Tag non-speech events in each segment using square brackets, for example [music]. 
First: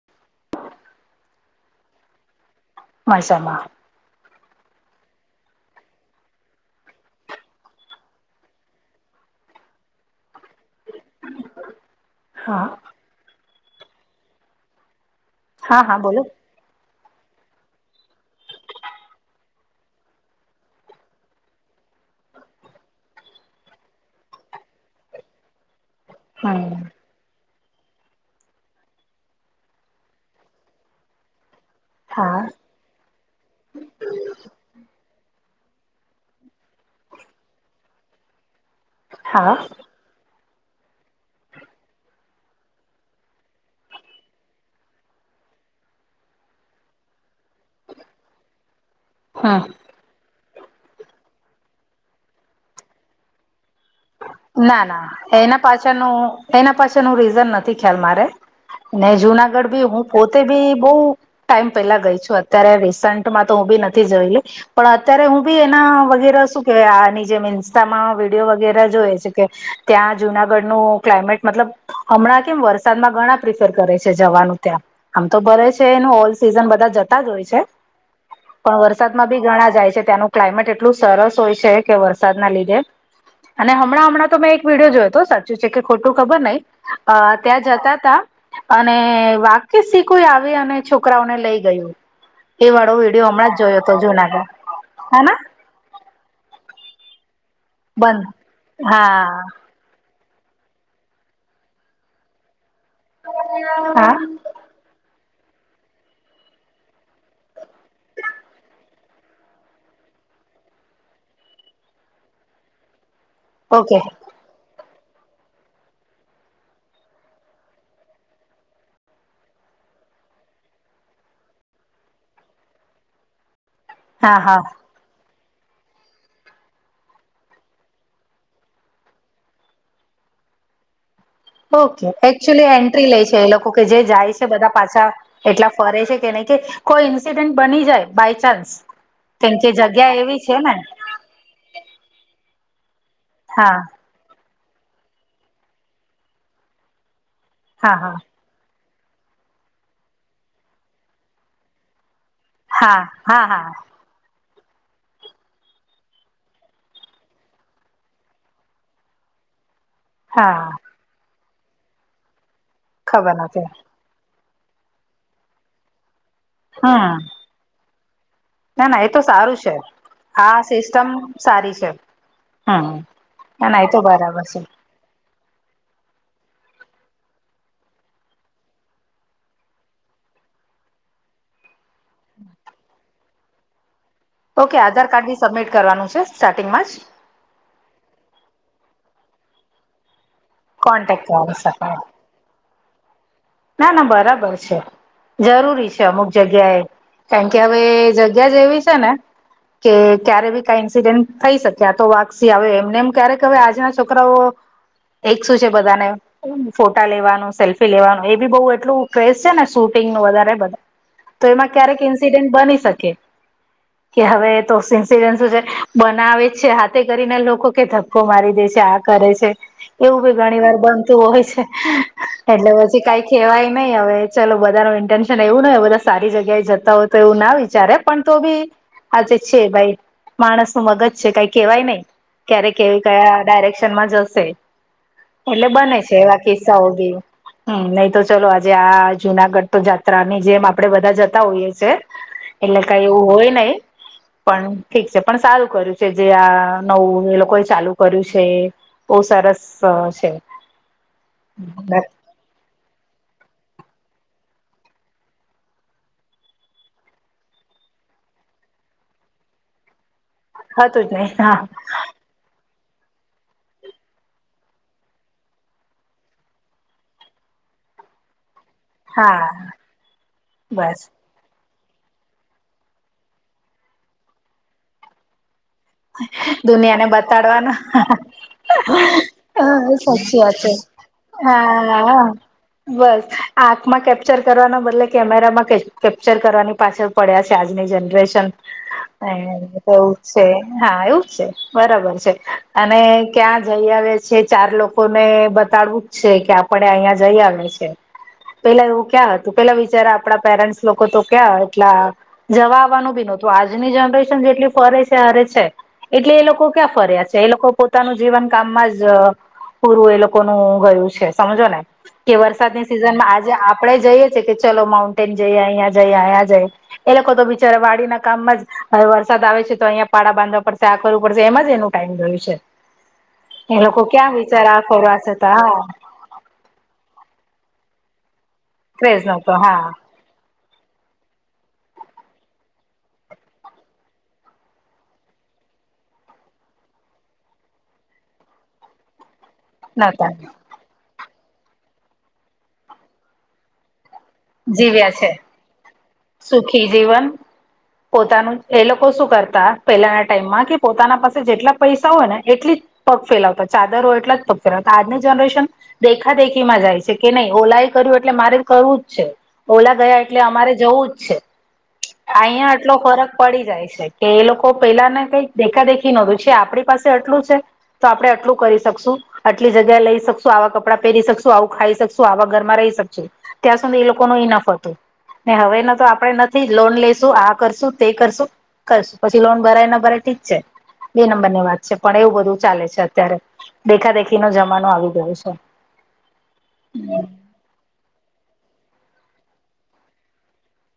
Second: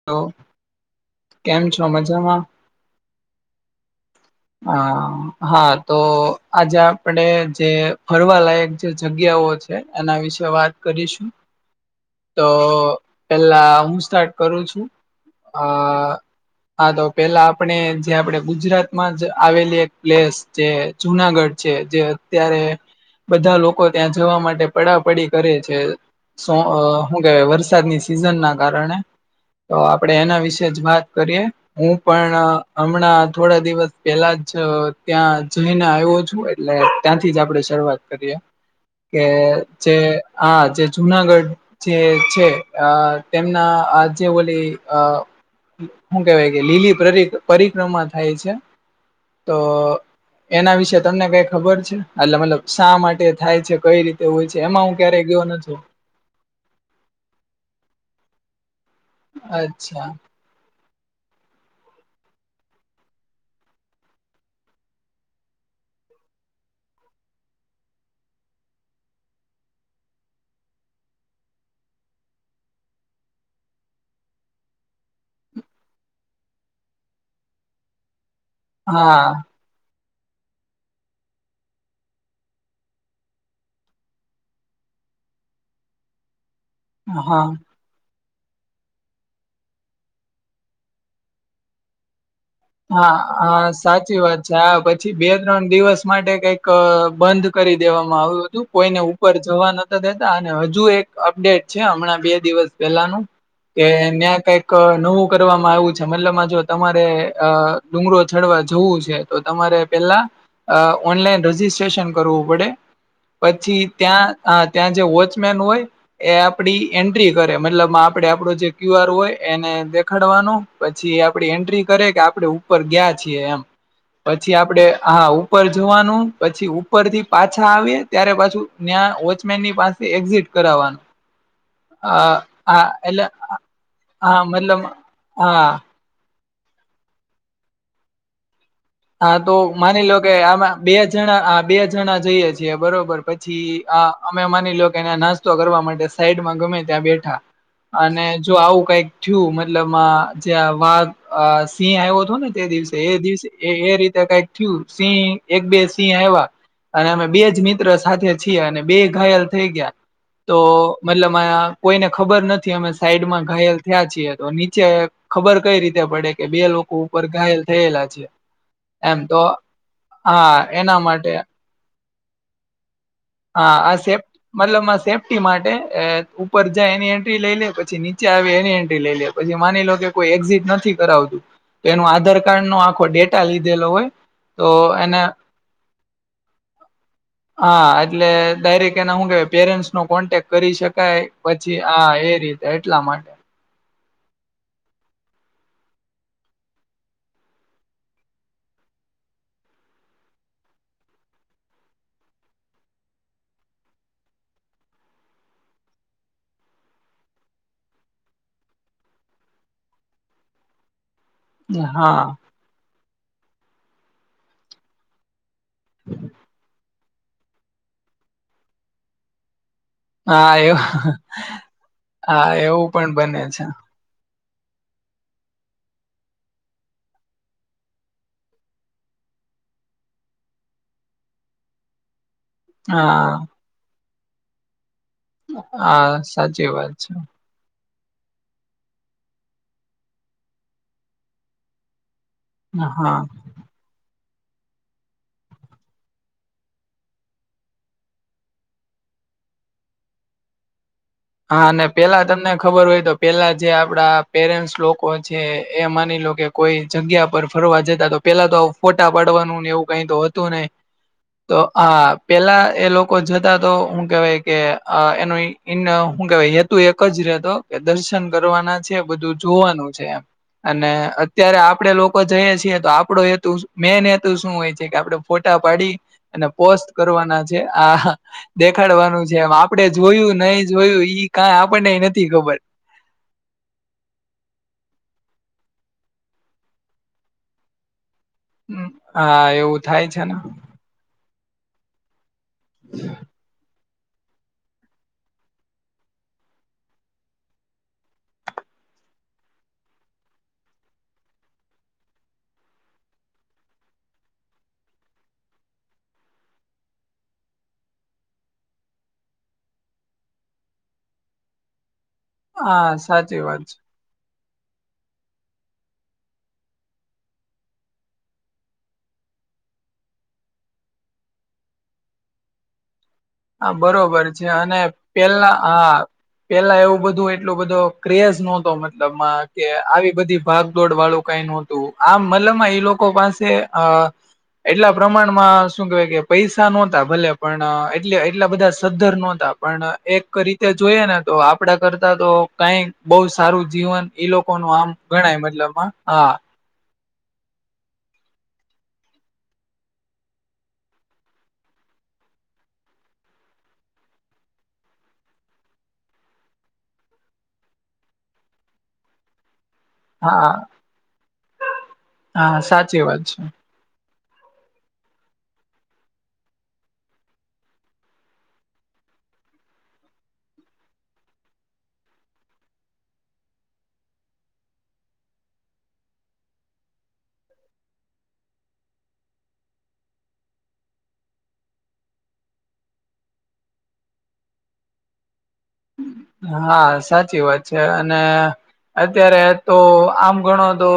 હ ઓ કેમ છો મજામાં. મજામાં. હ હા તો આજે આપણે જે ફરવાલાયક જે જગ્યાઓ છ એ એના વિશે વાત કરીશું. તો હા પેલા હું સ્ટાર્ટ કરું છું હા હા આ બોલો હા તો પેલા આપણે જે આપડે ગુજરાત માં જ આવેલી એક પ્લેસ છે જે જુનાગઢ છે જે અત્યારે બધા લોકો ત્યાં જવા માટે પડાપડી કરે છે સો હમ અ હુ કે વરસાદની સિઝન ના કારણે તો આપડે એના વિશે જ વાત કરીએ. હું પણ હા હમણાં થોડા દિવ પેલા જ ત્યાં જઈને આયવો છું એટલે ત્યાંથી જ આપણે શરૂઆત કરીએ. કે હા જે આ જે જુનાગઢ જે છે અ તેમના આજે ઓલી અ હું કેવાય કે લીલી પરીક પરિક્રમા થાય છે. તો હમ એના વિશે તમને કાઈ ખબર છે એટલે મલબ શા માટે થાય છે કઈ રી ના ના એના પાછળનું એના પાછળ નું રીઝન નથી ખ્યાલ મારે ને જુનાગઢ ભી અચ્છા હું પોત તે બી બહું ટાઈમ પેલા ગઈ છું અત્યારે રિસન્ટમાં તો હું બી નથી જોયલી. પણ અત્યારે હું બી એના વગેરે શું કે આ આની જેમ ઇન્સ્ટામાં વિડીયો વગેરે જોએ જગ્યે ત્યાં જુનાગઢ નું ક્લાઇમેટ મતલબ હમણાં કેમ વરસાદમાં ઘણા પ્રિફર કરે છે જવાનું ત્યાં આમ તો ભરે છે એનું ઓલ સિઝન બધા જતા જ હોય છે. [inaudible] પણ વરસાદમાં બી ઘણા જાય છે ત્યાંનું ક્લાઇમેટ એટલું સરસ હોય છે કે વરસાદના લીધે અને હમ મણાં હમણાં તો મેં એક વિડીયો જોયો હતો સાચું છે કે ખોટું ખબર નહી અ હા ત્યાં જતા તા અને વાક્ય શી કોઈ આવી અને છોકરાઓને લઈ ગયું. એ વાળો હા વિડીયો હમણાં જ હા જોયો હતો સાચી વાત જુનાગઢ છે હા પછી બે હેના ત્રણ દિવસ માટે કઈક બંધ કરી દેવામાં બંધ આવ્યું હતું કોઈને ઉપર હા જવા નથ કર દેતા અને હજુ એક અપડેટ છે હમણાં બે દિવસ પહેલાનું કે હા ન્યા કઈક ક નવું કરવામાં આયવું છે મતલબમાં જો તમારે અ ડુંગરો ચડવા જવું છે તો તમારે પેલા અ ઓનલાઈન રજિસ્ટ્રેશન કરવું પડે, પછી ઓકે ત્યાં અ ત્યાં જે વોચમેન હોય એ આપડી એન્ટ્રી કરે મતલબમાં આપડે આપડો જે ક્યુ આર હોય એને દેખાડવાનું પછી આપડી એન્ટ્રી કરે કે આપડે ઉપર ગયા છીએ એમ. હા પછી હા આપડે હા ઉપર જોવાનું પછી ઉપર થી પાછા આવીએ ત્યારે પાછું ન્યા વોચમેન ની પાસ એ એક્ઝિટ કરાવાનું ઓકે એકચુલી એન્ટ્રી લે છે એ લોકો કે જે જાય હા છે બધા મતલબ પાછા હા એટલા ફરે છે કે નઈ કે કોઈ ઇન્સિડેન્ટ બની જાય બાય ચાન્સ હા તો કેમ કે માની જગ્યા લો કે એવી છે ને આમાં બે જણા આ બે જણા જઈએ છીએ બરોબર પછી હા આ અમે માની લ્યો કે એને નાસ્તો કરવા માટે સાઈડમાં ગમે ત્યાં બેઠા, હા હા અને જો આવું કઈક થયું મતલબ માં જે આ વાઘ આ સિંહ આઇવો તો ને? એ દિવસે હા એ હા દિવસે હા એ રીતે કઈક થયું, સિંહ એક બે સિંહ આઈવા અને અમે બે જ મિત્ર સાથે છીએ અને બે ઘાયલ થઈ ગ્યા. તો હા મતલબમાં કોઈને ખબર નથી અમે ખબર સાઈડમાં નથી ઘાયલ થ્યા છીએ તો નીચે ખબર કઈ રીતે પડે કે બે લોકો હમ ઉપર ઘાયલ થયેલા છે? ના ના એ તો સારું છે, હા આ એના સિસ્ટમ માટે સારી છે. હમ્મ. હા, આ સેપ મતલબ આ સેપ ટી માટે એ ઉપર જાય એની એન્ટ્રી લઈ લે પછી નીચે આવી એની એન્ટ્રી લઈ લે. પછી માની લો કે કોઈ એક્ઝિટ નથી કરાવતું એનું આધાર કાર્ડ નો આખો ડેટા લીધેલો હોય તો ઓકે આધાર એને કાર્ડ બી સબમિટ કરવાનું છે સ્ટાર્ટિંગ માં જ? હા એટલે દાયરેક્ટ એને હું કે પેરેન્ટસ નો કોન્ટેક કરી શકાય કોન્ટેક્ટ કરી પછી શકાય આ એ રીતે, એટલા માટે. ના ના બરાબર છે. જરૂરી છે અમુક જગ્યાએ. કારણ કે હવે જગ્યા જેવી છે ને કે ક્યારે બી કાઈ ઇન્સિડેન્ટ થઈ શકે આતો વાઘ સિંહ આવે એમ નેમ ક્યારેક હવે આજના છોકરાઓ એક શું છે બધાને, ઓ ફોટા લેવાનું, સેલ્ફી લેવાનું એ બી બહુ એટલું ક્રેઝ છે ને શૂટિંગ નું વધારે બધા તો એમાં ક્યારેક હા ઇન્સિડેન્ટ બની સકે. કે હવે તો સિન્સિડેન્ટ શું છે બનાવે જ છે હાથે કરીને લોકો કે ધક્કો મારી દે છે, આ કરે છે. એવું બી હા ઘણી એ વાર બનતું હોય છે. હા એટલે એવું પછી પણ કઈ બને છે કહેવાય નહી હવે ચલો બધાનું ઇન્ટન્શન એવું ન હોય, બધા સારી જગ્યાએ જતા હોય તો એવું ના વિચારે પણ તો બી આજે છે ભાઈ માણસ નું મગજ છે, કાઈ કેવાય નહી. ક્યારેક કેવી હા કયા ડાયરેક્શનમાં જશે, એટલે બને હા છે એવા સાચી કિસ્સાઓ વાત છે બી. હમ્મ, નહી તો ચલો આજે આ જુનાગઢ તો જાત્રાની જેમ આપડે બધા જતા હોઈએ છે. એટલે કઈ હા એવું હોય નઈ પણ ઠીક છે પણ સારું કર્યું છે જે આ નવું એ લોકો એ ચાલુ કર્યું છે એ બો સરસ અ છે. હા અને પેલા તમને ખબર હોય તો પેલા જે આપડા પેરેન્ટ્સ લોકો છે એ માની લો કે કોઈ જગ્યા પર ફરવા જતા તો પેલા તો આવું ફોટા પાડવાનું ને એવું કઈ તો હ તું નઈ, હતું જ નહી તો હા આ પેલા એ લોકો જતા તો હું કેવાય કે અ એનું ઈ ઇન હું કેવાય હેતુ એક જ રેતો કે દર્શન કરવાના છે બધું હા જોવાનું છે એમ અને બસ અત્યારે આપડે લોકો જઈએ છીએ તો આપડો હેતુ, મેન હેતુ શું હોય છે કે આપડે ફોટા પાડી અને પોસ્ટ દુનિયાને કરવાના છે. બતાડવાના આ દેખાડવાનું છે એમ આપડે હ જોયું સાચી વાત નહી છે જોયું ઈ કાય આપણનેઈ નથી હા ખબર. બસ આંખમાં કેપ્ચર કરવાના બદલે કેમેરામાં કે કેપ્ચર કરવાની પાછળ પડ્યા છે આજની જનરેશન અ હા થાય એવું જ ને છે. હા, એવું જ છે બરાબર છે. અને ક્યાં જઈ આવે? જે ચાર લોકો ને બતાડવું જ છે કે આપણે અહિયાં જઈ આવ્યા છે. પેલા એવું ક્યાં હતું? પેલા વિચારા, આપણા પેરેન્ટ્સ લોકો તો ક્યાં આટલા જવા આવવાનું બી નહોતું. આજની જનરેશન જેટલી ફરે છે હરે છે એટલે એ લોકો ક્યાં ફર્યા છે, એ લોકો પોતાનું જીવન કામમાં જ પૂરું એ લોકોનું ગયું છે સમજો ને, કે વરસાદની હા સિઝનમાં સાચી આજે વાત છે આપણેે જ જઈએ છે કે ચલો માઉન્ટેન જઈએ, અહીંયા જઈએ, અહીંયા જઈયે એ લોકો તો બિચારા વાડીના કામમાં જ, હવે વરસાદ આવે છે તો અહિયા પાળડા બાંધવા પડશે, આ કરવું પડશે, એમાં જ એનું ટાઈમ ગયું છે. હા એ લોકો બરોબર ક્યાં છે વિચાર અને આ, ફરવા પેલા જતા હા. પેલા એવું બધું એટલું બધો ક્રેઝ નહતો, ક્રેઝ મતલબમાં નતો કે હા આવી બધી ભાગદોડ વાળું કઈ નતું, આ મલમાં એ લોકો પાસે અ એટલા પ્રમાણમાં શું કેવાય કે, પૈસા નહોતા ભલે પણ. એ એટલા બધા સદ્ધર નહોતા, પણ એક નતા રીતે જોઈએ ને તો, આપડા કરતા તો કંઈક બહુ સારું જીવન. એ લોકો નું આમ જીવ્યા છે ગણાય, મતલબમાં હા. સુખી જીવન. પોતાનું એ લોકો શું કરતા પેલાના ટાઈમમાં, કે પોતાના પાસે જેટલા પૈસા હોય ને એટલી જ પગ ફેલાવતા ચાદર હો એટલા જ પગ ફેલાવતા, આજની જનરેશન દેખા દેખી માં જાય છે કે નહીં? ઓલા એ કર્યું એટલે મારે કરવું જ છે, ઓલા. ગયા એટલે હા અમારે જવું જ છે હા અહિયાં, આટલો સાચી વાત ફરક છે પડી જાય છે. કે એ લોકો પેલા ને કંઈક દેખા દેખી નહોતું, છે આપણી પાસે આટલું છે. તો આપણે આટલું કરી શકશું. આટલી જગ્યા લઈ શકશું, આવા કપડાં પહેરી શકશું, આવું ખાઈ શકશું, આવા ઘરમાં રહી શકશું. ત્યાં સુધી એ લોકો નું ઇનાફ હતું. ને હવે તો આપડે નથી લોન લઈશું, આ કરશું, તે કરશું. કરશું, પછી લોન ભરાય ન ભરાય ઠીક છે. બે નંબર ની વાત છે, પણ એવું બધું ચાલે છે અત્યારે. દેખાદેખી નો જમાનો આવી ગયો છે. હા, સાચી વાત છે. અને અત્યારે તો આમ ઘણો, તો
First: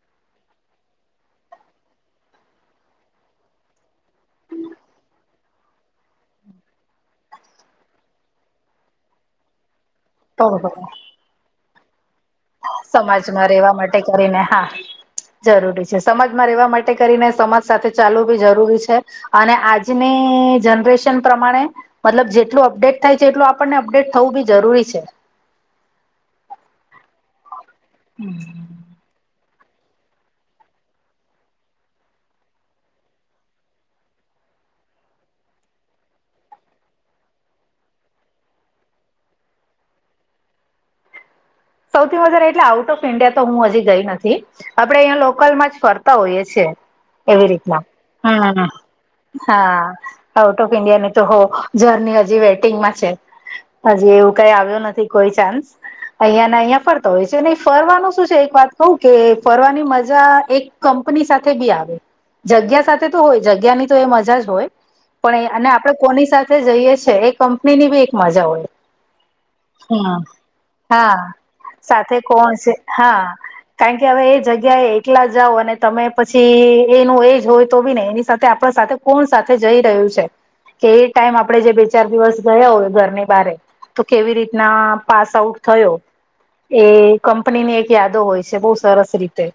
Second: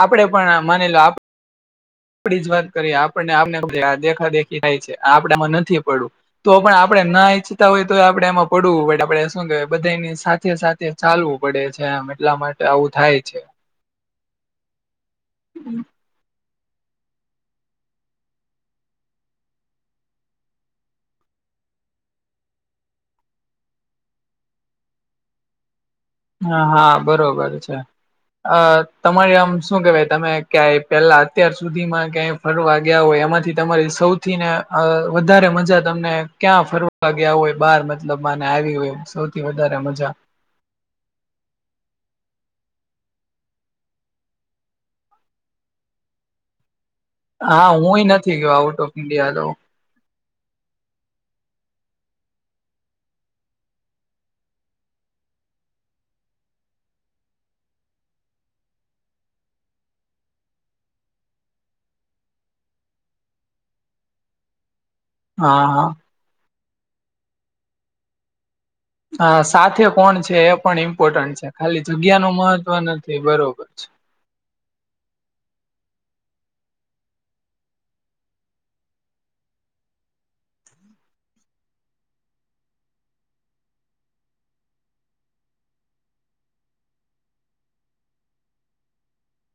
આપડે પણ માની લો. આપડી જ વાત કરીએ, આપને આપને દેખાદેખી થાય છે. આપડમાં નથી પડવું. તો પણ આપડે ના ઈચ્છતા હોય તો, આપડે એમાં પડવું. બટ આપે શું કેવાય બધાની. તો સાથે સાથે ચાલવું પડે છે એમ એટલા માટે. આવું થાય છે. સમાજમાં રહેેવા માટે કરીને, હા, જરૂરી છે. સમાજમાં રહેવા માટે કરીને, સમાજ સાથે ચાલવું બી જરૂરી છે. અને આજની જનરેશન પ્રમાણે મતલબ જેટલું અપડેટ થાય છે એટલું આપણને અપડેટ થવું બી જરૂરી છે. હા હા, બરોબર છે અ. તમારે આમ શું કેહેવાય, તમે ક્યાંય પેલા અત્યાર સુધીમાં ક્યાંય ફરવા ગયા હોય, એમાંથી તમારી સૌથી ને વધારે મજા તમને ક્યાં ફરવા ગયા હોય બહાર, મતલબ માને આવી હોય. સૌથી વધારે મજા. સૌથી વધારે એટલે, આઉટ ઓફ ઈન્ડિયા તો હું હજી ગઈ નથી. આપડે અહીંયા લોકલમાં જ ફરતા હોઈએ છેીએ. એવી હા રીતના, હું નથી ગયો હમ આઉટ ઓફ ઇન્ડિયા તો હા. આઉટ ઓફ ઈન્ડિયા ની તો હો જર્ની હજી વેટિંગમાં છે. હજી એવું કઈ આવ્યો નથી, કોઈ ચાન્સ. અહિયાં ના અહિયાં ફરતો હોય છે ને, ફરવાનું શું છે? એક વાત કવું કે, ફરવાની મજા એક કંપની સાથે બી આવે, જગ્યા સાથે તો હોય. જગ્યા ની તો એ મજા જ હોય. પણ એ, હા અને હા આપણે કોની સાથે જઈએ છીએ એ કંપની ની બી એક મજા હોય. હ, સાથે કોણ હમ છે એ પણ હા ઇમ્પોર્ટન્ટ છે. ખાલી સાથે જગ્યા નુ કોણ મહત્વ છે નથી, હા બરોબર છે. કે કારણ હવે એ જગ્યા એ એલા જાઓ, અને તમે પછી એનું એજ હોય તો બી ને, એની સાથે આપણા સાથે. કોણ સાથે જઈ રહ્યું છે કે એ ટાઈમ આપડે જે બે ચાર દિવસ ગયા હોય ઘરની બારે. તો કેવી રીતના પાસ આઉટ થયો. એ કંપનીની એક યાદો હોય છે, બહુ સરસ રીતે.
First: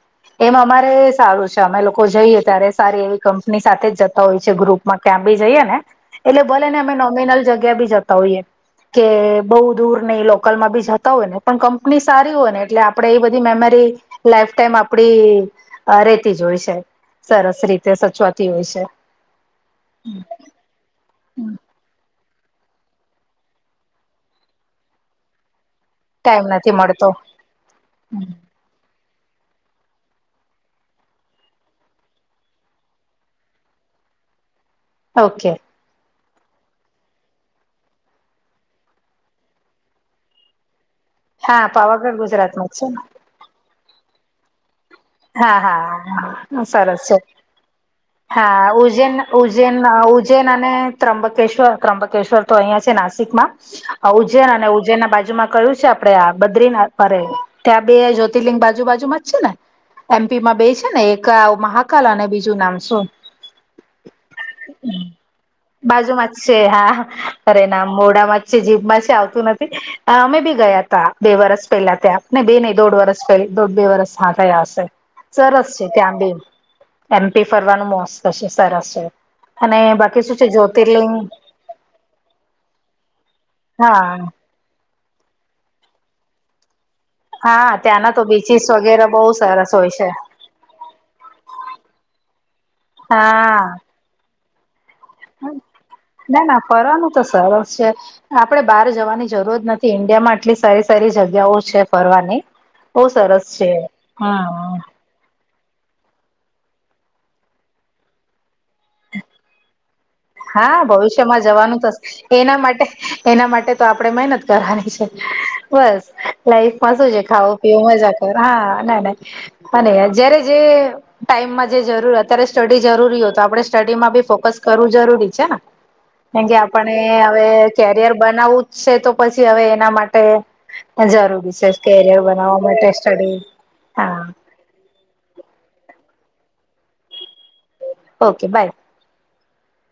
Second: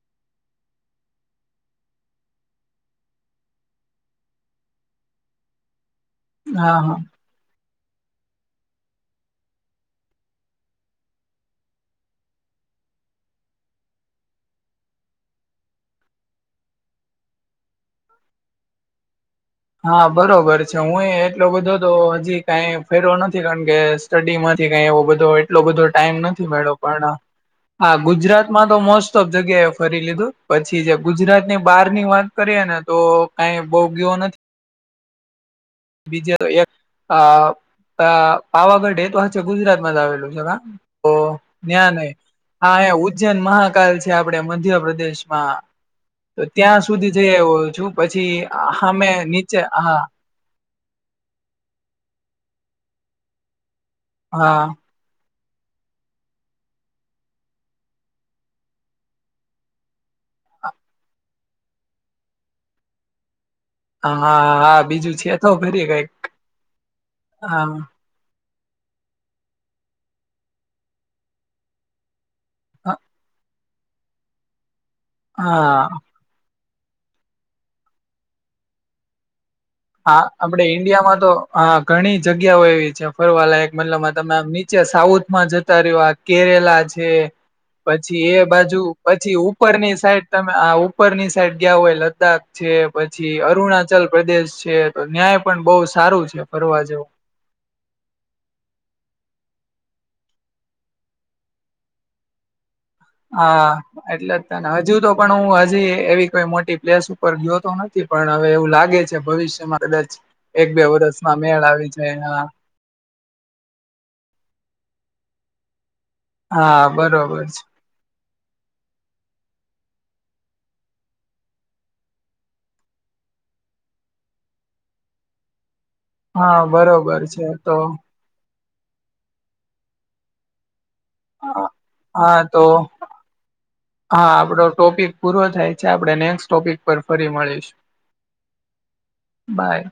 એમ અમારે સારું છે, અમે લોકો જઈએ ત્યારે સારી એવી કંપની સાથે જ જતા હોય છે, ગ્રુપ. માં ક્યાં બી જઈએ ને. એટલે ભલે હા ને અમે હા નોમિનલ જગ્યા બી જતા હોઈએ, કે બહુ દૂર નઈ, લોકલમાં બી જ. તો ને પણ કંપની સારી હોય ને એટલે આપણેે એ બધી મેમરી લાઈફ ટાઈમ આપડી અ રેતી જ હોય છે, સરસ રીતે સચવાતી હોય છે. હા બરોબર છે. હું એ એટલો બધો તો હજી કઈ ફેરયો નથી કારણ કે સ્ટડી માંથી કઈ એવો બધો હોય એટલો બધો ટાઈમ નથી મયડો પણ હા ગુજરાત ગુજરાતમાં તો મોસ્ટ ઓફ જગ્યાએ ફરી લીધું પછી જે ગુજરાત ની બહાર ની વાત કરીએ ને તો કઈ બો ગીયો નથી. ઓકે. બીજે રો એક આ અ પાવાગઢ એ તો હચે ગુજરાત માં જ આવેલું છે કા. તો હા ન્યા નહ પાવાગઢ ગુજરાતમાં જ છે હા ને ઉજ્જૈન, મહાકાલ છે આપડે મધ્યપ્રદેશ. હા હા સરસ છે. આવ્યો છું પછી હા હામે ઉજ્જૈન નીચે ઉજ્જૈન અ હા ઉ ઉજ્જૈન અને ત્ર્યબકેશ્વર, ત્ર્યંબકેશ્વર તો અહિયાં છે નાસિકમાં. હા ઉજ્જૈન અને ઉજજૈન ના બાજુમાં કયું છે. આ આપડે આ બદ્રીનાથ મારે ત્યાં બે જ્યોતિર્લિંગ બાજુ બાજુમાં જ છે ને. એમ પી માં બે છે ને એક મહાકાલ અને બીજું નામ શું? હા હા બીજું છે તો ફરી કઈક બાજુમાં જ છે હા પરે હા ના મોઢા માં છે, જીભમાં છે આવતું નથી અમે બી ગયા તા બે વરસ પેલા ત્યાં. ના બે નહીં દોઢ વરષ પલી દોઢ બે વરસ હા થયા હશે સરસ હા છે ત્યાં બે. એમ પી ફરવાનું મોસ્ત છે, સરસ છે. અને હા બાકી શું છે આપડે ઈન્ડિયામાં જ્યોતિર્લિંગ તો અ ઘણી જગ્યાઓ એવી છે ફરવાલાયક મતલબમાં હા તમે આ મીત છે, સાઉથ માં જતા રહ્યો આ કેરેલા છે. હા. ત્યાંના પછી તો એ બીચીસ બાજુ વગેરે બહુ પછી સરસ હોય ઉપરની છે સાઈડ તમે આ ઉપરની સાઈડ ગયા હોય લદ્દાખ છે પછી હા અરુણાચલ પ્રદેશ છે તો ત્યાંય પણ બો સારું છે ના ના ફરવા જેવું. ફરવાનું તો સરસ છે. આપણે બહાર જવાની જરૂરત નથી ઈન્ડિયામાં આટલી સારી સારી જગ્યાઓ છે ફરવાની. બો સરસ હા છે. એટલે જ હા તને હા. હજુ તો પણ હું હજી એવી કોઈ મોટી પ્લેસ ઉપર ગીયો તો નથી પણ હવે એવું લા લાગે છે ભવિષ્યમાં કદાચ એક હા બે વર્ષમાં ભવિષ્યમાં મેળ જવાનું આવી જાય થશે હા એના માટે એના માટે તો આપણેે મહેનત કરવાની છે. બસ હા લાઈફમાં શું છે બરોબર ખાવુ, પીવુ, મજા પર હા નાય નાય અને જયારે જે ટાઈમમાં જે જરૂર અત્યારે સ્ટડી જરૂરી હોય તો આપણે સ્ટડી માં બી ફોકસ કરવું જરૂરી છે હા કેમ કે હા આપડે બરોબર હવે છે તો કેરયર બનાવવું જ છે તો પછી હવે એના માટે જરૂરી છે કેરિયર હા બનાવવા માટે સ્ટડી હા. આપણો ટોપિક પૂરો થાય છે આપણે નેક્સ્ટ ટોપિક પર ફરી મળીશ. Okay bye. બાય.